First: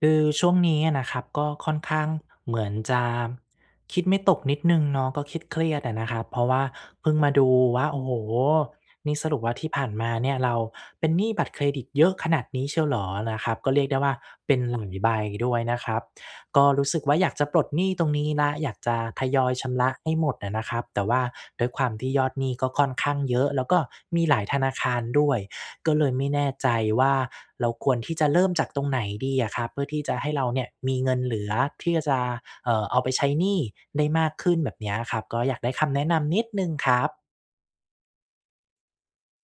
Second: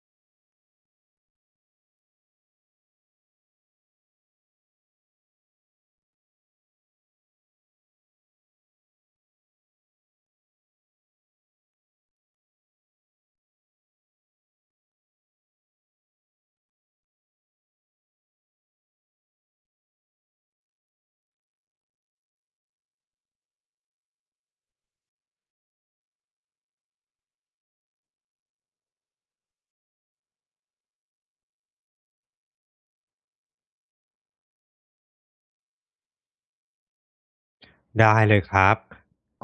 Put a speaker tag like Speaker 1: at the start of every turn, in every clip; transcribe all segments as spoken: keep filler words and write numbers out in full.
Speaker 1: คือช่วงนี้อะนะครับก็ค่อนข้างเหมือนจะ คิดไม่ตกนิดหนึ่งเนาะ ก็เครียด ๆ อะนะครับ เพราะว่าเพิ่งมาดูว่า โอ้โฮ นี่สรุปว่าที่ผ่านมาเนี่ย เราเป็นหนี้บัตรเครดิตเยอะขนาดนี้เชียวเหรอ? นะครับ ก็เรียกได้ว่าเป็น [unintelligible] ใบด้วยนะครับ ก็รู้สึกว่า อยากจะปลดหนี้ตรงนี้แล้ว อยากจะทยอยชำระให้หมดอะนะครับ แต่ว่าด้วยความที่ยอดหนี้ก็ค่อนข้างเยอะ แล้วก็มีหลายธนาคารด้วย ก็เลยไม่แน่ใจว่า เราควรที่จะเริ่มจากตรงไหนดีอะครับ? เพื่อที่จะให้เราเนี่ยมีเงินเหลือที่จะ เอ่อ เอาไปใช้หนี้ได้มากขึ้น แบบเนี้ยอะครับ ก็อยากได้คำแนะนำนิดหนึ่งครับ
Speaker 2: ได้เลยครับ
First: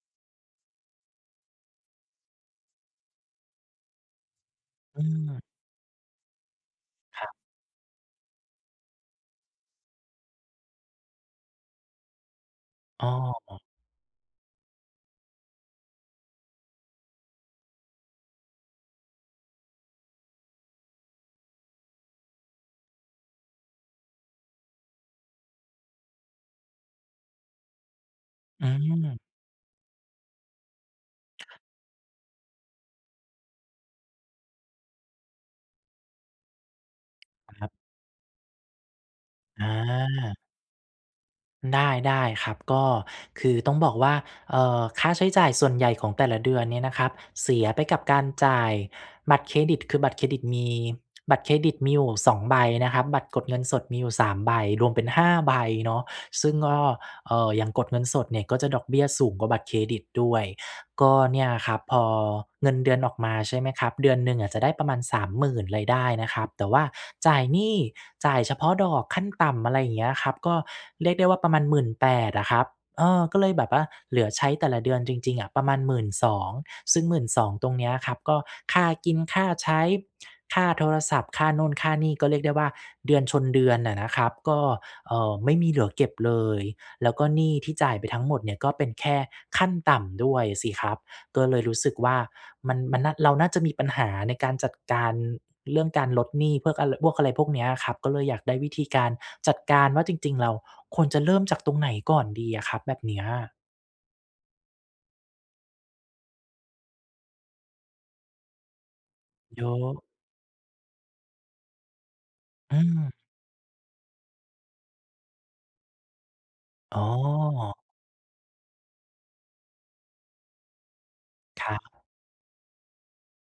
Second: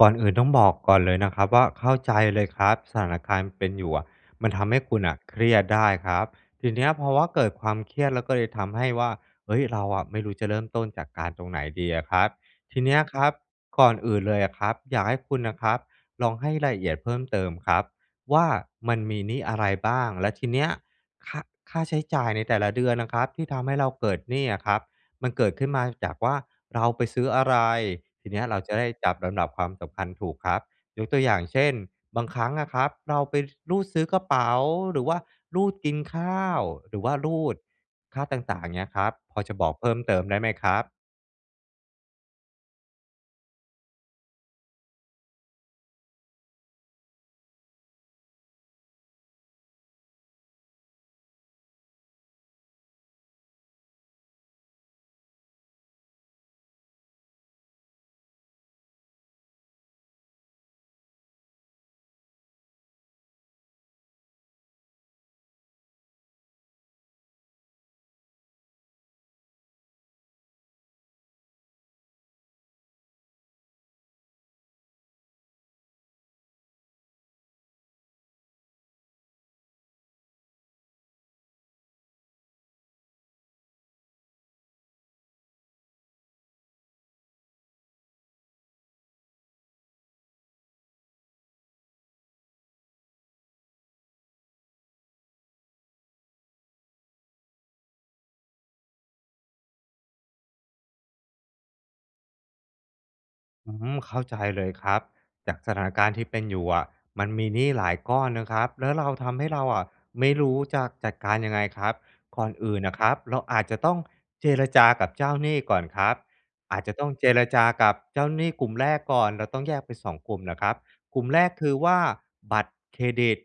Speaker 2: ก่อนอื่นต้องบอกก่อนเลยนะครับว่า เข้าใจเลยครับ สถานการณ์เป็นอยู่อะ มันทำให้ค
Speaker 1: อ
Speaker 2: ุณอะเค
Speaker 1: ืม
Speaker 2: รียดได้ครับ ทีเนี้ยเพราะว
Speaker 1: ค
Speaker 2: ่า
Speaker 1: รับ
Speaker 2: เกิดความเครียดแล้วก็เลยทำให้ว่า เฮ้ย เราอะไม่รู้จะเริ่มต้นจัดการตรงไหนดีอะครับ ทีเนี้ย
Speaker 1: อ้อ
Speaker 2: ครับ
Speaker 1: อ๋อ
Speaker 2: ก่อนอื่นเลยอะครับ อยากให้คุณนะครับ ลองให้รายละเอียดเพิ่มเติมครับว่า มันมีหนี้อะไรบ้าง? แล้วทีเนี้ย คะ ค่าใช้จ่ายในแต่ละเดือนนะครับที่ทำให้เราเกิดหนี้อะครับ มันเกิดขึ้นมาจากว่า เราไปซื้ออะไร? ทีเนี้ยเรา
Speaker 1: อื
Speaker 2: จะได้จับ
Speaker 1: ม
Speaker 2: ลำดับความสำคัญถูกครับ ยกตัวอย่างเช่น บางครั้งอะครับ เราไป ซ รูดซื้อกระเป๋า หรือว่ารูดกินข้าว หรือว่ารูด
Speaker 1: ครับ
Speaker 2: ค่าต่าง ๆ เงี้ยครับ พอจะบ
Speaker 1: อ
Speaker 2: อกเพิ่มเติมได้
Speaker 1: า
Speaker 2: ไหมครับ?
Speaker 1: ได้ ๆ ครับ ก็ คือต้องบอกว่า เอ่อ ค่าใช้จ่ายส่วนใหญ่ของแต่ละเดือนเนี่ยนะครับ เสียไปกับการจ่ายบัตรเครดิต คือบัตรเครดิตมี บัตรเครดิตมีอยู่ สอง ใบนะครับ บัตรกดเงินสดมีอยู่ สาม ใบ รวมเป็น ห้า ใบเนาะ ซึ่งก็ เอ่อ อย่างกดเงินสดเนี่ย ก็จะดอกเบี้ยสูงกว่าบัตรเครดิตด้วย ก็เนี่ยครับ พอเงินเดือนออกมาใช่ไหมครับ เดือนหนึ่งอะจะได้ประมาณ สามหมื่น รายได้นะครับ แต่ว่าจ่ายหนี้ จ่ายเฉพาะดอกขั้นต่ำ อะไรอย่างเงี้ยครับ ก็เรียกได้ว่าประมาณ หมื่นแปด อะครับ เออ ก็เลยแบบว่าเหลือใช้แต่ละเดือนจริง ๆ อะ ประมาณ หมื่นสอง ซึ่ง หมื่นสอง ตรงเนี้ยครับก็ค่ากินค่าใช้ ค่าโทรศัพท์ ค่านู่นค่านี่ ก็เรียกได้ว่า เดือนชนเดือนน่ะนะครับ ก็ เอ่อ ไม่มีเหลือเก็บเลย แล้วก็หนี้ที่จ่ายไปทั้งหมดเนี่ยก็เป็นแค่ขั้นต่ำด้วยสิครับ ก็เลยรู้สึกว่า มัน มันน่า เราน่าจะมีปัญหาในการจัดการเรื่องการลดหนี้พวกอะไร พวกอะไรพวกเนี้ยครับ ก็เลยอยากได้วิธีการจัดการว่าจริง ๆ เราควรจะเริ่มจากตรงไหนก่อนดีอะครับ? แบบเนี้ย
Speaker 2: อืม เข้าใจเลยครับ จากสถานการณ์ที่เป็นอยู่อะ มันมีหนี้หลายก้อนนะครับ แล้วเรา ทำให้เร
Speaker 1: เย
Speaker 2: า
Speaker 1: อ
Speaker 2: อะ
Speaker 1: ะ
Speaker 2: ไม่รู้จะจัดการยังไงครับ ก่อนอื
Speaker 1: อื
Speaker 2: ่นน่ะคร
Speaker 1: ม
Speaker 2: ับ เราอาจจะต้องเจรจากับเจ้าหนี้ก่อนครับ อาจจะ
Speaker 1: อ๋
Speaker 2: ต้องเจรจา
Speaker 1: อ
Speaker 2: กับเจ้าหนี้กลุ่มแรกก่อน เราต้องแยกเป็น สอง กลุ่มนะครับ กลุ่มแรก
Speaker 1: ค
Speaker 2: คือว่
Speaker 1: รับ
Speaker 2: า บัตรเครดิต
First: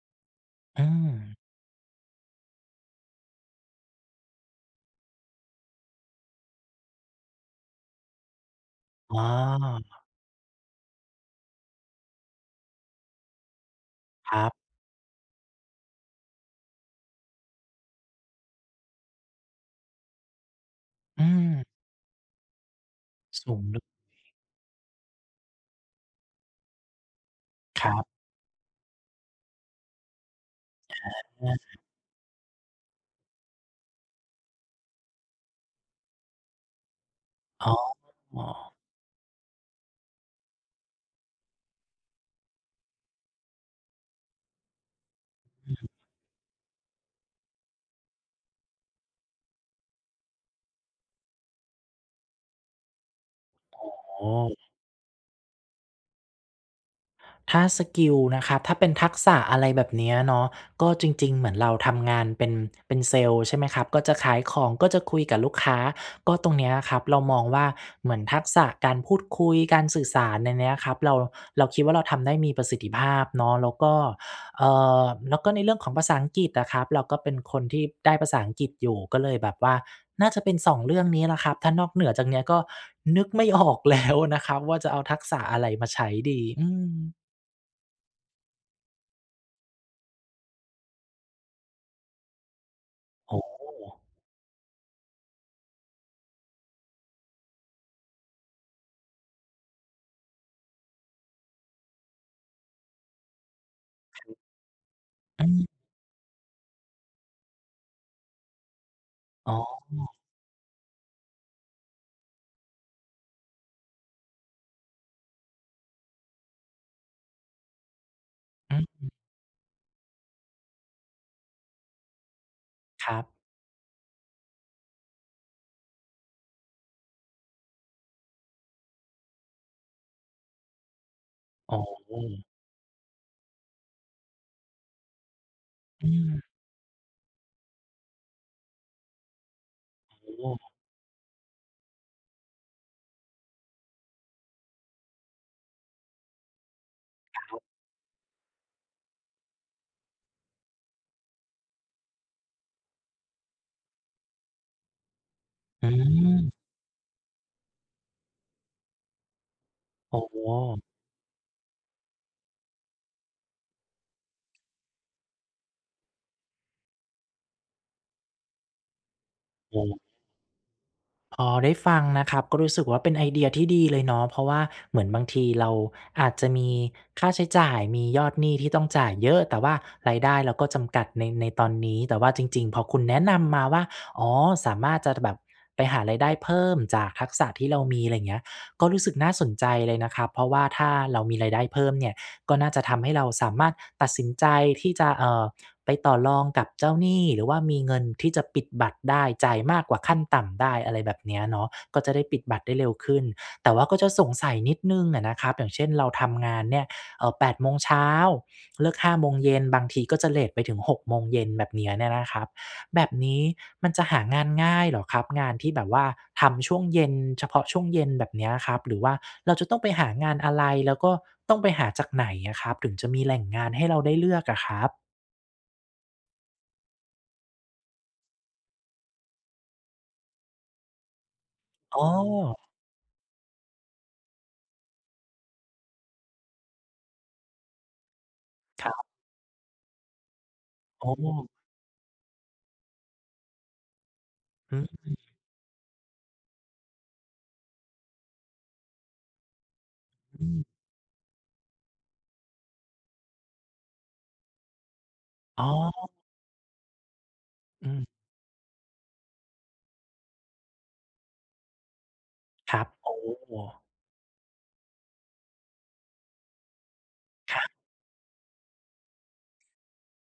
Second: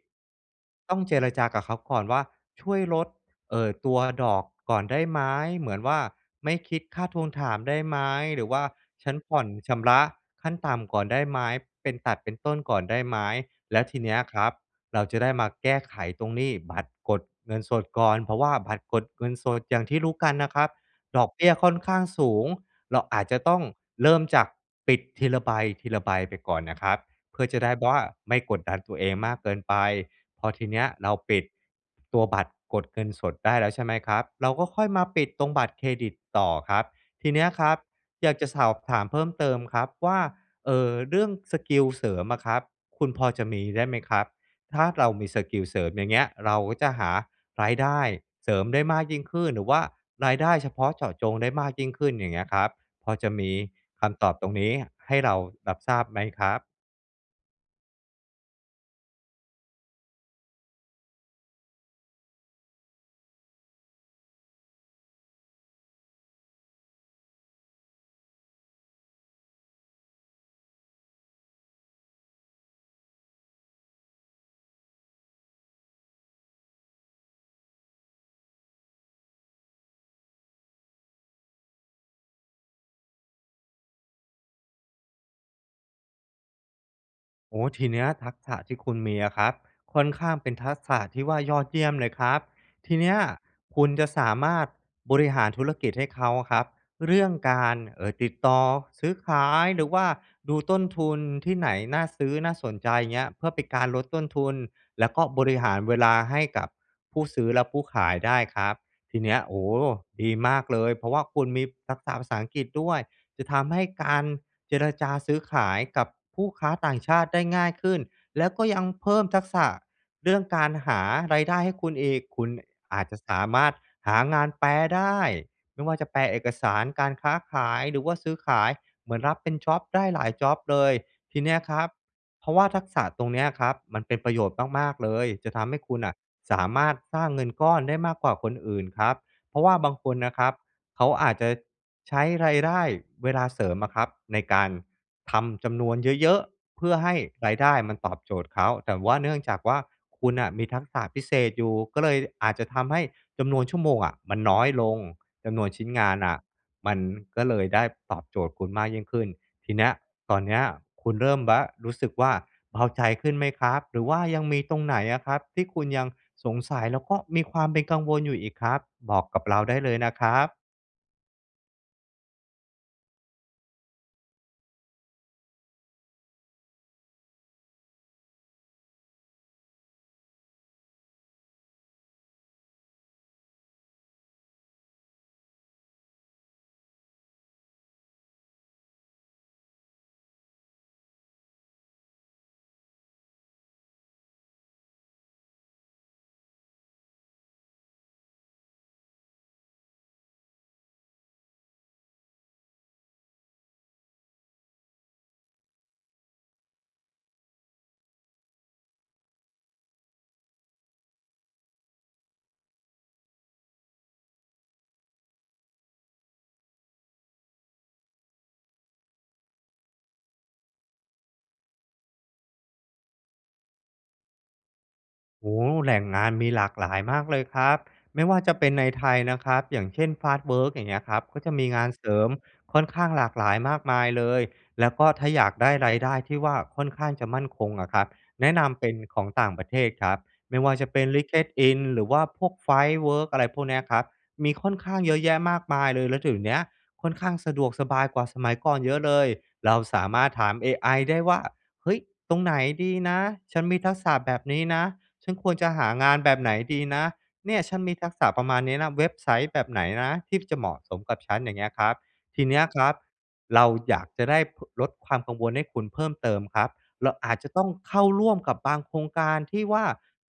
Speaker 1: อื
Speaker 2: ต้องเจร
Speaker 1: ม
Speaker 2: จากับเขาก่อนว่า "ช่วยลด เอ่อ ตัวดอกก่อนได้ไหม?" เหมือนว่า "ไม่คิดค่าทวงถามได้ไหม?" หรือว่า "ฉั
Speaker 1: อ๋
Speaker 2: นผ่อนชำระ
Speaker 1: อ
Speaker 2: ขั้นต่ำก่อนได้ไหม? เป็นตัดเป็นต้นก่อนได้ไหม?" แล้วทีเนี้ย
Speaker 1: ค
Speaker 2: ค
Speaker 1: ร
Speaker 2: ร
Speaker 1: ั
Speaker 2: ับ
Speaker 1: บ
Speaker 2: เราจะได้มาแก้ไขตรงหนี้บัตรกดเงินสดก่อน เพราะว่าบัตรกดเงินสด อย่างที่รู้กันนะครับ
Speaker 1: อ
Speaker 2: ด
Speaker 1: ื
Speaker 2: อกเบี้ย
Speaker 1: ม
Speaker 2: ค่อนข้างสูง เราอาจจะ
Speaker 1: ส
Speaker 2: ต
Speaker 1: ู
Speaker 2: ้อ
Speaker 1: ง
Speaker 2: ง
Speaker 1: ลึก
Speaker 2: เริ่มจากปิดทีละใบ ทีละใบไปก่อนนะครับ เพื่อจะได้
Speaker 1: ครั
Speaker 2: ว่า
Speaker 1: บ
Speaker 2: ไม่กดดันตัวเองมากเกินไป พอทีเนี้ยเราปิด
Speaker 1: อา
Speaker 2: ตัวบัตรกดเงินสดได้แล้วใช่ไหมครับ? เราก็ค่อยมาปิดตรงบัตรเครดิตต่อครับ ทีเนี้ยค
Speaker 1: อ้
Speaker 2: ร
Speaker 1: อ
Speaker 2: ับ อยา
Speaker 1: อ
Speaker 2: ก
Speaker 1: ๋
Speaker 2: จะสอ
Speaker 1: อ
Speaker 2: บถามเพิ่มเติมครับว่า เออ เรื่องสกิลเสริมอะครับ คุณพอจะมีได้ไหมครับ? ถ้าเรามีสกิล
Speaker 1: อื
Speaker 2: เสริ
Speaker 1: ม
Speaker 2: มอย่างเงี้ย เราก็จะหารายได้เสริมได้มากยิ่งขึ้น หรือว่ารายได้เฉพาะเจาะจงได้มากยิ่งขึ้นอย่างเงี้ยครับ พอจะมีค
Speaker 1: อ
Speaker 2: ำ
Speaker 1: ๋
Speaker 2: ตอบตรงนี
Speaker 1: อ
Speaker 2: ้ให้เรารับทราบไหมครับ?
Speaker 1: ถ้าสกิลนะครับ ถ้าเป็นทักษะ อะไรแบบเนี้ยเนาะ ก็จริง ๆ เหมือนเราทำงานเป็น เป็นเซลส์ใช่ไหมครับ ก็จะขายของ ก็จะคุยกับลูกค้า ก็ตรงเนี้ยอะครับ เรามองว่า เหมือนทักษะการพูดคุย การสื่อสารในเนี้ยครับ เรา เราคิดว่าเราทำได้มีประสิทธิภาพเนาะ แล้วก็ เอ่อ แล้วก็ในเรื่องของภาษาอังกฤษอะครับ เราก็เป็นคนที่ได้ภาษาอังกฤษอยู่ ก็เลยแบบว่าน่าจะเป็น สอง เรื่องนี้แหละครับ ถ้านอกเหนือจากเนี้ย ก็นึกไม่ ออกแล้ว นะครับว่า จะเอาทักษะอะไรมาใช้ดี อืม
Speaker 2: โอ้โฮ ทีเนี้ยทักษะที่คุณมีอะครับ ค่อนข้างเป็นทักษะที่ว่ายอดเยี่ยมเลยครับ ทีเนี้ย
Speaker 1: โอ้โ
Speaker 2: คุณ
Speaker 1: ฮ
Speaker 2: จะสามารถบริหารธุรกิจให้เขาอะครับ เรื่องการ เอ่อ ติดต่อซื้อขาย หรือว่าดูต้นทุนที่ไหนน่าซื้อ น่าสนใจเงี้ย เพื่อเป็นการลดต้นทุน แล้วก็
Speaker 1: อ
Speaker 2: บ
Speaker 1: ื
Speaker 2: ริ
Speaker 1: ม
Speaker 2: หารเวลาให้กับผู้ซื้อ และผู้ขายได้ครับ ทีเนี้ย
Speaker 1: อ๋
Speaker 2: โอ
Speaker 1: อ
Speaker 2: ้โฮ ดีมากเลย เพราะว่าคุณมีทักษะภาษาอังกฤษด้วย จะทำให้การเจรจาซื้อขายกับผู้ค้าต่างชาติได้ง่ายขึ้น แล้วก็
Speaker 1: อื
Speaker 2: ยังเพ
Speaker 1: ม
Speaker 2: ิ่มทักษะเรื่องการหารายได้ให้คุณอีก คุณอาจ
Speaker 1: คร
Speaker 2: จ
Speaker 1: ั
Speaker 2: ะส
Speaker 1: บ
Speaker 2: ามารถหางานแปลได้ ไม่ว่าจะแปลเอกสารการค้าขาย หรือว่าซื้อขาย เหมือนรับเป็นจ็อบได้หลายจ็อบเลย ทีเนี้ย
Speaker 1: อ
Speaker 2: ค
Speaker 1: ๋
Speaker 2: ร
Speaker 1: อ
Speaker 2: ับ เพราะว่าทักษะตรงเนี้ยครับ มันเป็นประโยชน์มาก ๆ เลย จะทำให้คุณ
Speaker 1: อื
Speaker 2: อะ
Speaker 1: ม
Speaker 2: สามารถสร้างเงินก้อนได้มากกว่าคนอื่นครับ เพราะว่าบางคนนะค
Speaker 1: อ
Speaker 2: ร
Speaker 1: ๋
Speaker 2: ับ
Speaker 1: อ
Speaker 2: เขาอาจจะใช้รายได้ เวลาเสริมอะครับในการทำจำนวนเยอะ ๆ เพื่อให้ร
Speaker 1: คร
Speaker 2: าย
Speaker 1: ับ
Speaker 2: ได้มันตอบโจทย์เขา แต่ว่าเนื่องจากว่า คุณอะมีทักษะพิเศษอยู่ ก็เลยอาจจะทำให้จำนวนชั่วโมงอะมันน้อยลง จำนวนช
Speaker 1: อ
Speaker 2: ิ
Speaker 1: ื
Speaker 2: ้นงานอะ
Speaker 1: ม
Speaker 2: มันก็เลยได้ตอบโจทย์คุณมากยิ่งขึ้น ทีเนี้ย
Speaker 1: อ๋อ
Speaker 2: ตอนเนี้ยคุณเริ่มบะ รู้สึกว่าเบาใจขึ้นไหมครับ? หรือว่ายังมีตรงไหนอะครับที่คุณยังสงสัย แล้วก็มีความเป็นกังวลอยู่อีกครับ? บอกกับเราได้เล
Speaker 1: เออ
Speaker 2: ยนะครับ
Speaker 1: พอได้ฟังนะครับ ก็รู้สึกว่าเป็นไอเดียที่ดีเลยเนาะ เพราะว่าเหมือนบางทีเราอาจจะมีค่าใช้จ่าย มียอดหนี้ที่ต้องจ่ายเยอะ แต่ว่ารายได้เราก็จำกัดใน ในตอนนี้ แต่ว่าจริง ๆ พอคุณแนะนำมาว่า อ๋อ สามารถจะแบบไปหารายได้เพิ่มจากทักษะที่เรามี อะไรอย่างเงี้ย ก็รู้สึกน่าสนใจเลยนะครับ เพราะว่าถ้าเรามีรายได้เพิ่มเนี่ย ก็น่าจะทำให้เราสามารถตัดสินใจที่จะ เอ่อ ไปต่อรองกับเจ้าหนี้ หรือว่ามีเงินที่จะปิดบัตรได้ จ่ายมากกว่าขั้นต่ำได้ อะไรแบบเนี้ยเนาะ ก็จะได้ปิดบัตรได้เร็วขึ้น แต่ว่าก็จะสงสัยนิดหนึ่งน่ะนะครับ อย่างเช่น เราทำงานเนี่ย เอ่อ แปด โมงเช้า เลิก ห้า โมงเย็น บางทีก็จะเลตไปถึง หก โมงเย็น แบบนี้เนี่ยนะครับ แบบนี้มันจะหางานง่ายเหรอครับ? งานที่แบบว่าทำช่วงเย็น เฉพาะช่วงเย็นแบบเนี้ยครับ หรือว่าเราจะต้องไปหางานอะไร? แล้วก็ต้องไปหาจากไหนอะครับ? ถึงจะมีแหล่งงานให้เราได้เลือกอะครับ?
Speaker 2: โอ้โฮ แหล่งงานมีหลากหลายมากเลยครับ ไม่ว่าจะเป็นในไทยนะครับ อย่างเช่น Fastwork อย่างเงี้ยครับ ก็จะมีงาน
Speaker 1: อ้
Speaker 2: เสริม
Speaker 1: อ
Speaker 2: ค่อนข้างหลากหลายมากมายเลย แล้วก็ถ้าอยากได้รายได้ที่ว่าค่อนข้างจะมั่นคงอะครับ แนะนำ
Speaker 1: ค
Speaker 2: เป
Speaker 1: ร
Speaker 2: ็น
Speaker 1: ับ
Speaker 2: ของต่างประเทศครับ ไม่ว่าจะเป็
Speaker 1: อ
Speaker 2: น
Speaker 1: ๋อ
Speaker 2: LinkedIn หรือว่าพวก Firework อะไรพวกเนี้ยครับ มีค่
Speaker 1: อ
Speaker 2: อ
Speaker 1: ื
Speaker 2: นข้างเยอะแย
Speaker 1: ม
Speaker 2: ะมากมายเลย แล้วเดี๋ยวเนี้ย ค่อนข้างสะดวกสบายกว่าสมัยก่อนเยอะเลย เราสามารถ
Speaker 1: อ
Speaker 2: ถ
Speaker 1: ื
Speaker 2: าม
Speaker 1: ม
Speaker 2: AI ได้ว่า "เฮ้ย ตรงไหนดีนะ? ฉันมีทักษะแบบนี้นะ ฉันควร
Speaker 1: อ๋
Speaker 2: จะ
Speaker 1: อ
Speaker 2: หางานแบบไหนดีนะ? เนี่ยฉัน
Speaker 1: อ
Speaker 2: มี
Speaker 1: ืม
Speaker 2: ทักษะประมาณนี้นะ เว็บไซต์แบบไหนนะที่จะเหมาะสมกับฉัน?" อย่างเงี้ยครับ ทีเนี้ย
Speaker 1: คร
Speaker 2: ค
Speaker 1: ั
Speaker 2: ร
Speaker 1: บ
Speaker 2: ับ
Speaker 1: โอ้
Speaker 2: เราอยากจะได้ พ ลดความกังวลให้คุณเพิ่มเติมครับ เราอาจจะ
Speaker 1: คร
Speaker 2: ต้อง
Speaker 1: ับ
Speaker 2: เข้าร่วมกับบางโครงการที่ว่า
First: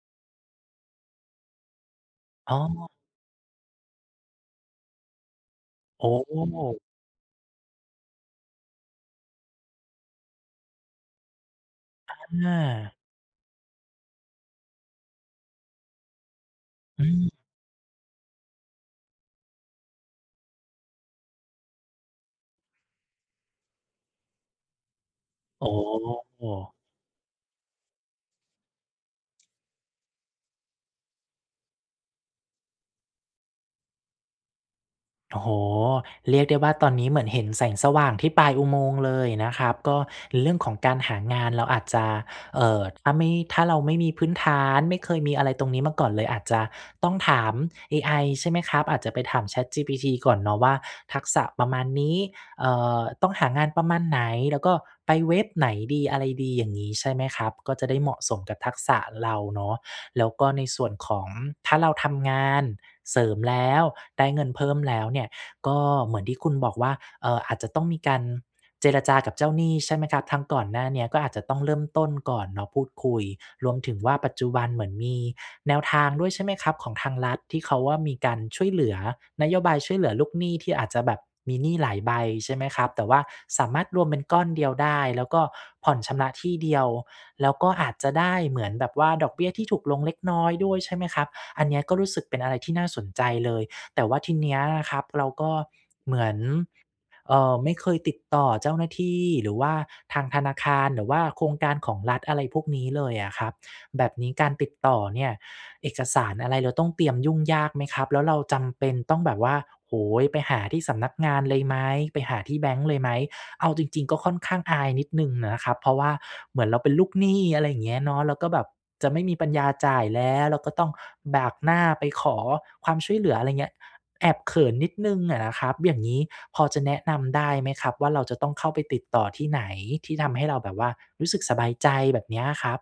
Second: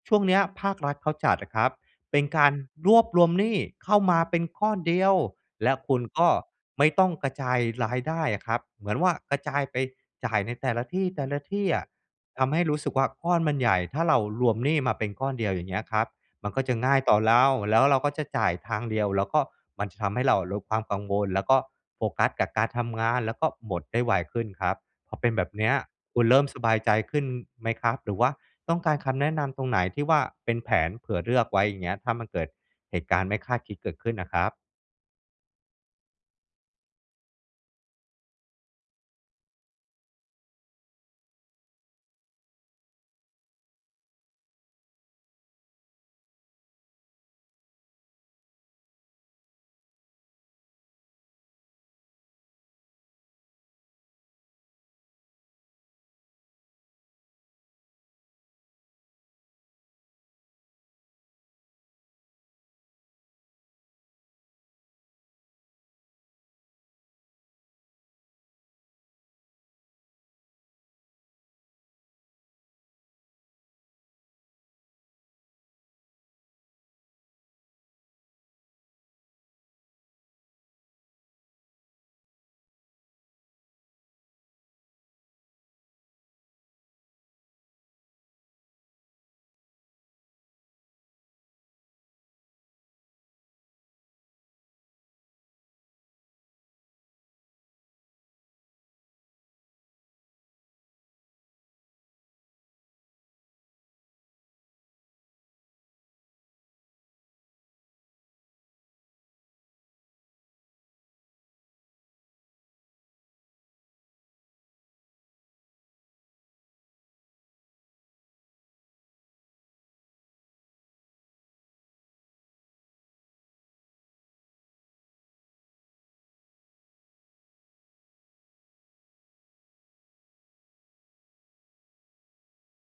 Speaker 2: ช่วงเนี้ยภาครัฐเขาจัดอะครับ เป็นกา
Speaker 1: อ
Speaker 2: ร
Speaker 1: ๋อ
Speaker 2: รวบรวมหนี้เข้ามาเป็นก้อนเดียว และคุ
Speaker 1: โ
Speaker 2: ณ
Speaker 1: อ
Speaker 2: ก็
Speaker 1: ้
Speaker 2: ไม่ต้องกระจายรายได้อะครับ เหมือนว่ากระจายไปจ่ายในแต่ละที่ แต่ละที่อะ ท
Speaker 1: อ
Speaker 2: ำให้รู้สึ
Speaker 1: า
Speaker 2: กว่า ก้อนมันใหญ่ ถ้าเรารวมหนี้มาเป็นก้อนเดียว อย่างเงี้ยครับ มันก็จะง่า
Speaker 1: อ
Speaker 2: ยต่อ
Speaker 1: ืม
Speaker 2: เรา แล้วเราก็จะจ่ายทางเดียว แล้วก็มันจะทำให้เราลดความกังวล แล้วก็โฟกัสกับการทำงาน แล้วก็หมดได้ไวขึ้นครับ พอเป็นแบบเ
Speaker 1: อ
Speaker 2: น
Speaker 1: ๋
Speaker 2: ี้
Speaker 1: อ
Speaker 2: ย คุณเริ่มสบายใจขึ้นไหมครับ? หรือว่าต้องการคำแนะนำตรงไหน? ที่ว่าเป็นแผนเผื่อเลือกไว้อย่างเงี้ย ถ้ามันเกิดเหตุการณ์ไม่คาดคิดเกิดขึ้นอะครับ
Speaker 1: โอ้โฮ เรียกได้ว่าตอนนี้เหมือนเห็นแสงสว่างที่ปลายอุโมงค์เลยอะนะครับ ก็เรื่องของการหางานเราอาจจะ เอ่อ ถ้าไม่ ถ้าเราไม่มีพื้นฐาน ไม่เคยมีอะไรตรงนี้มาก่อนเลย อาจจะต้องถาม AI ใช่ไหมครับ? อาจจะไปถาม ChatGPT ก่อนเนาะว่า ทักษะประมาณนี้ เอ่อ ต้องหางานประมาณไหน แล้วก็ไปเว็บไหนดี อะไรดีอย่างนี้ใช่ไหมครับ? ก็จะได้เหมาะสมกับทักษะเราเนาะ แล้วก็ในส่วนของ ถ้าเราทำงานเสริมแล้ว ได้เงินเพิ่มแล้วเนี่ย ก็เหมือนที่คุณบอกว่า เอ่อ อาจจะต้องมีการเจรจากับเจ้าหนี้ใช่ไหมครับ? ทั้งก่อนหน้าเนี้ย ก็อาจจะต้องเริ่มต้นก่อนเนาะพูดคุย รวมถึงว่าปัจจุบันเหมือนมีแนวทางด้วยใช่ไหมครับ? ของทางรัฐที่เขาว่ามีการช่วยเหลือ นโยบายช่วยเหลือลูกหนี้ที่อาจจะแบบมีหนี้หลายใบใช่ไหมครับ? แต่ว่าสามารถรวมเป็นก้อนเดียวได้ แล้วก็ผ่อนชำระที่เดียว แล้วก็อาจจะได้เหมือนแบบว่า ดอกเบี้ยที่ถูกลงเล็กน้อยด้วยใช่ไหมครับ? อันเนี้ย ก็รู้สึกเป็นอะไรที่น่าสนใจเลย แต่ว่าทีเนี้ยนะครับ เราก็เหมือน เอ่อ ไม่เคยติดต่อเจ้าหน้าที่ หรือว่าทางธนาคาร หรือว่าโครงการของรัฐ อะไรพวกนี้เลยอะครับ แบบนี้การติดต่อเนี่ย เอกสารอะไรเราต้องเตรียมยุ่งยากไหมครับ? แล้วเราจำเป็นต้องแบบว่า โอ้โฮ ไปหาที่สำนักงานเลยไหม? ไปหาที่แบงก์เลยไหม? เอาจริง ๆ ก็ค่อนข้างอายนิดหนึ่งอะนะครับ เพราะว่าเหมือนเราเป็นลูกหนี้ อะไรอย่างเงี้ยเนาะ แล้วก็แบบจะไม่มีปัญญาจ่ายแล้ว แล้วก็ต้องบากหน้าไปขอความช่วยเหลือ อะไรอย่างเงี้ย แอบเขินนิดหนึ่งอะนะครับ อย่างนี้พอจะแนะนำได้ไหมครับว่า เราจะต้องเข้าไปติดต่อที่ไหน? ที่ทำให้เราแบบว่ารู้สึกสบายใจแบบเนี้ยครับ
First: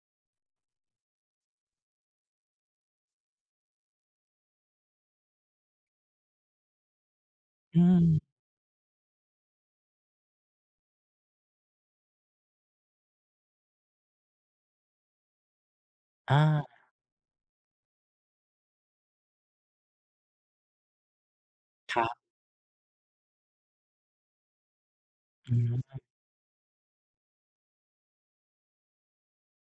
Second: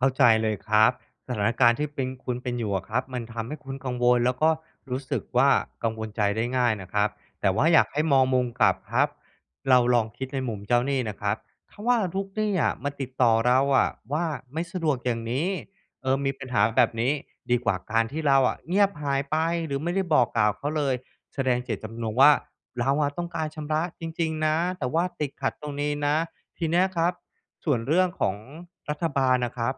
Speaker 2: เข้าใจเลยครับ สถานการณ์ที่เป็น คุณเป็นอยู่อะครับ มันทำให้คุณกังวล แล้วก็รู้สึกว่า กังวลใจได้ง่ายนะครับ แต่ว่า
Speaker 1: อ
Speaker 2: อ
Speaker 1: ื
Speaker 2: ยากให้
Speaker 1: ม
Speaker 2: มองมุมกลับครับ เราลองคิดในมุมเจ้าหนี้นะครับ ถ้าว่าลูกหนี้อะมาติดต่อเราอะว่า ไม่สะดวกอย่างนี้ เอ่อ มีปัญหา
Speaker 1: อา
Speaker 2: แบบนี้ ดีกว่าการที่เราอะเงียบหายไป หรือไม่ได้บอกกล่าวเขาเลย แสดงเจตจ
Speaker 1: คร
Speaker 2: ำน
Speaker 1: ับ
Speaker 2: งค์ว่า เราอะต้องการชำระจริง ๆ นะ แต่ว่าติดข
Speaker 1: อ
Speaker 2: ั
Speaker 1: ื
Speaker 2: ดตรงนี้
Speaker 1: ม
Speaker 2: นะ ทีเนี้ยครับ ส่วนเรื่องของรัฐบาลอะครับ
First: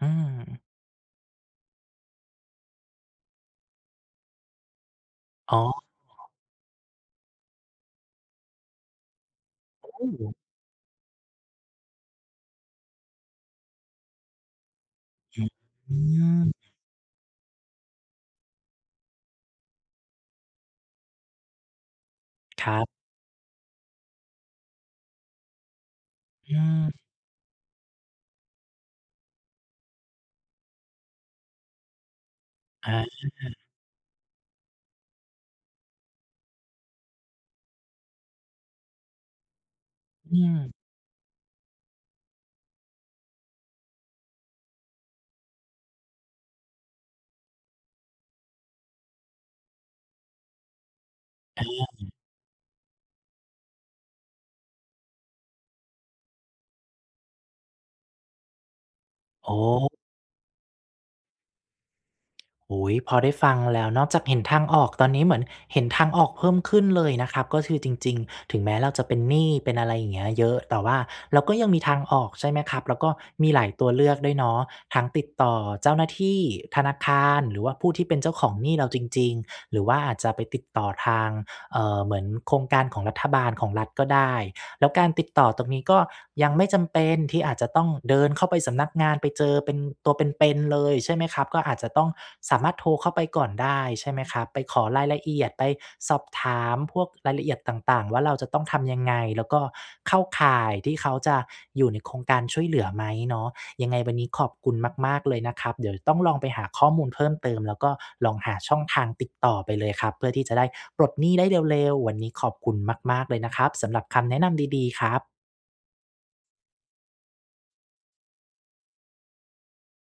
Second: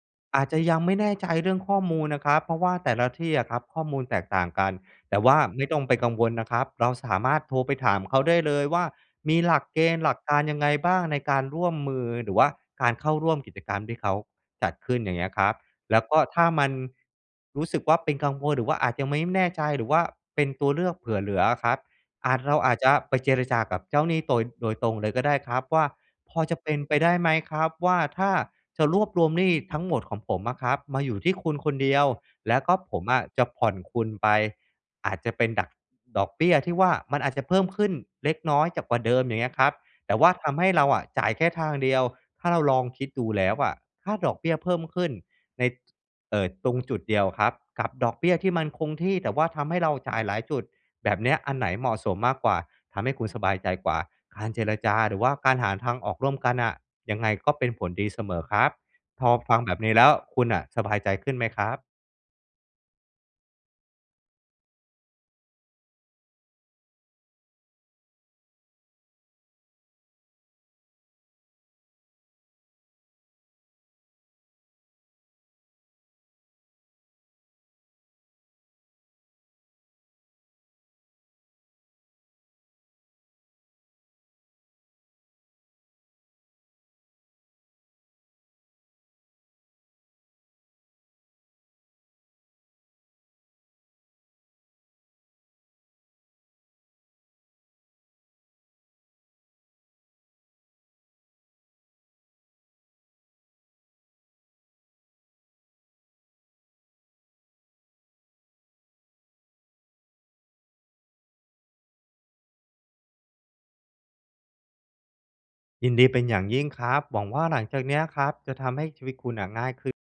Speaker 1: อื
Speaker 2: อาจ
Speaker 1: ม
Speaker 2: จะยังไม่แน่ใจเรื่องข้อมูลนะครับ เพราะว่าแต่ละที่อะครับข้อมูลแตกต่างกัน แต่ว่า
Speaker 1: อ๋
Speaker 2: ไม
Speaker 1: อ
Speaker 2: ่ต้องไปกังวลนะครับ เราสามารถโทรไปถามเขาได้เลยว่า มีหลักเกณฑ
Speaker 1: อ
Speaker 2: ์
Speaker 1: ื
Speaker 2: หลักก
Speaker 1: ม
Speaker 2: ารยังไงบ้างในการร่วมมือ หรือว่าการเข้าร่วมกิจกรรมที่เขาจัดขึ้นอย่างเงี้ย
Speaker 1: อื
Speaker 2: คร
Speaker 1: ม
Speaker 2: ับ
Speaker 1: อ
Speaker 2: แ
Speaker 1: ื
Speaker 2: ล้วก็ถ้า
Speaker 1: ม
Speaker 2: มัน รู้สึกว่าเป็นกังวล หรือว่าอาจจะไม่แน่ใจ หรือว่าเป็นตัวเลือกเผื่อเหลืออะครับ อาจ เรา
Speaker 1: ค
Speaker 2: อ
Speaker 1: รั
Speaker 2: าจ
Speaker 1: บ
Speaker 2: จะไปเจรจากับเจ้าหนี้โตย โดยตรงเลยก็ได้ครับว่า "พอ
Speaker 1: อ
Speaker 2: จ
Speaker 1: ื
Speaker 2: ะเป็นไป
Speaker 1: ม
Speaker 2: ได้ไหมครับว่า ถ้าจะรวบรวมหนี้ทั้งหมดของผมอะครับมาอยู่ที่คุณคนเดียว แล้วก็
Speaker 1: อ
Speaker 2: ผมอะ
Speaker 1: า
Speaker 2: จะผ่อนคุณไป อาจจะเป็นดัก ดอกเบี้ยที่ว่ามันอาจจะเพิ่มขึ้นเล็กน้อยจาก กว่าเดิมอย่างเงี้ยครับ แต่ว่า
Speaker 1: อื
Speaker 2: ทำให้
Speaker 1: ม
Speaker 2: เราอะจ่ายแค่ทางเดียว ถ้าเราลองคิดดูแล้วอะ ค่าดอกเบี้ยเพิ่มขึ้นใน เอ่อ ตรงจุดเดียวครับ กับดอกเบี้ยที่มันคงที่ แต่ว่าทำให้เราจ่ายหลายจุด แบบเนี้ยอัน
Speaker 1: อ
Speaker 2: ไหนเหมาะ
Speaker 1: ื
Speaker 2: ส
Speaker 1: ม
Speaker 2: มมากกว่า ทำให้คุณสบายใจกว่า การเจรจา หรือว่าการหาทางออกร่วมกันอะ ยังไงก็เป็นผลดีเสมอครับ พอ
Speaker 1: โอ
Speaker 2: ฟังแบบนี้
Speaker 1: ้
Speaker 2: แล้ว คุณน่ะสบายใจขึ้นไหมครับ?
Speaker 1: อุ๊ย พอได้ฟังแล้ว นอกจากเห็นทางออก ตอนนี้เหมือนเห็นทางออกเพิ่มขึ้นเลยนะครับ ก็คือจริง ๆ ถึงแม้เราจะเป็นหนี้ เป็นอะไรอย่างเงี้ยเยอะ แต่ว่าเราก็ยังมีทางออกใช่ไหมครับ? แล้วก็มีหลายตัวเลือกด้วยเนาะ ทั้งติดต่อเจ้าหน้าที่ ธนาคาร หรือว่าผู้ที่เป็นเจ้าของหนี้เราจริง ๆ หรือว่าอาจจะไปติดต่อทาง เอ่อ เหมือนโครงการของรัฐบาล ของรัฐก็ได้ แล้วการติดต่อตรงนี้ ก็ยังไม่จำเป็นที่อาจจะต้องเดินเข้าไปสำนักงานไปเจอเป็น ตัวเป็น ๆ เลยใช่ไหมครับ? ก็อาจจะต้อง สามารถโทรเข้าไปก่อนได้ใช่ไหมครับ? ไปขอรายละเอียด ไปสอบถามพวกรายละเอียดต่าง ๆ ว่า เราจะต้องทำยังไง? แล้วก็เข้าข่ายที่เขาจะอยู่ในโครงการช่วยเหลือไหม? เนาะ ยังไงวันนี้ขอบคุณมาก ๆ เลยนะครับ เดี๋ยวต้องลองไปหาข้อมูลเพิ่มเติม แล้วก็ลองหาช่องทางติดต่อไปเลยครับ เพื่อที่จะได้ปลดหนี้ได้เร็ว ๆ วันนี้ขอบคุณมาก ๆ เลยนะครับ สำหรับคำแนะนำดี ๆ ครับ
Speaker 2: ยินดีเป็นอย่างยิ่งครับ หวังว่าหลังจากเนี้ยครับ จะทำให้ชีวิตคุณน่ะง่ายขึ้น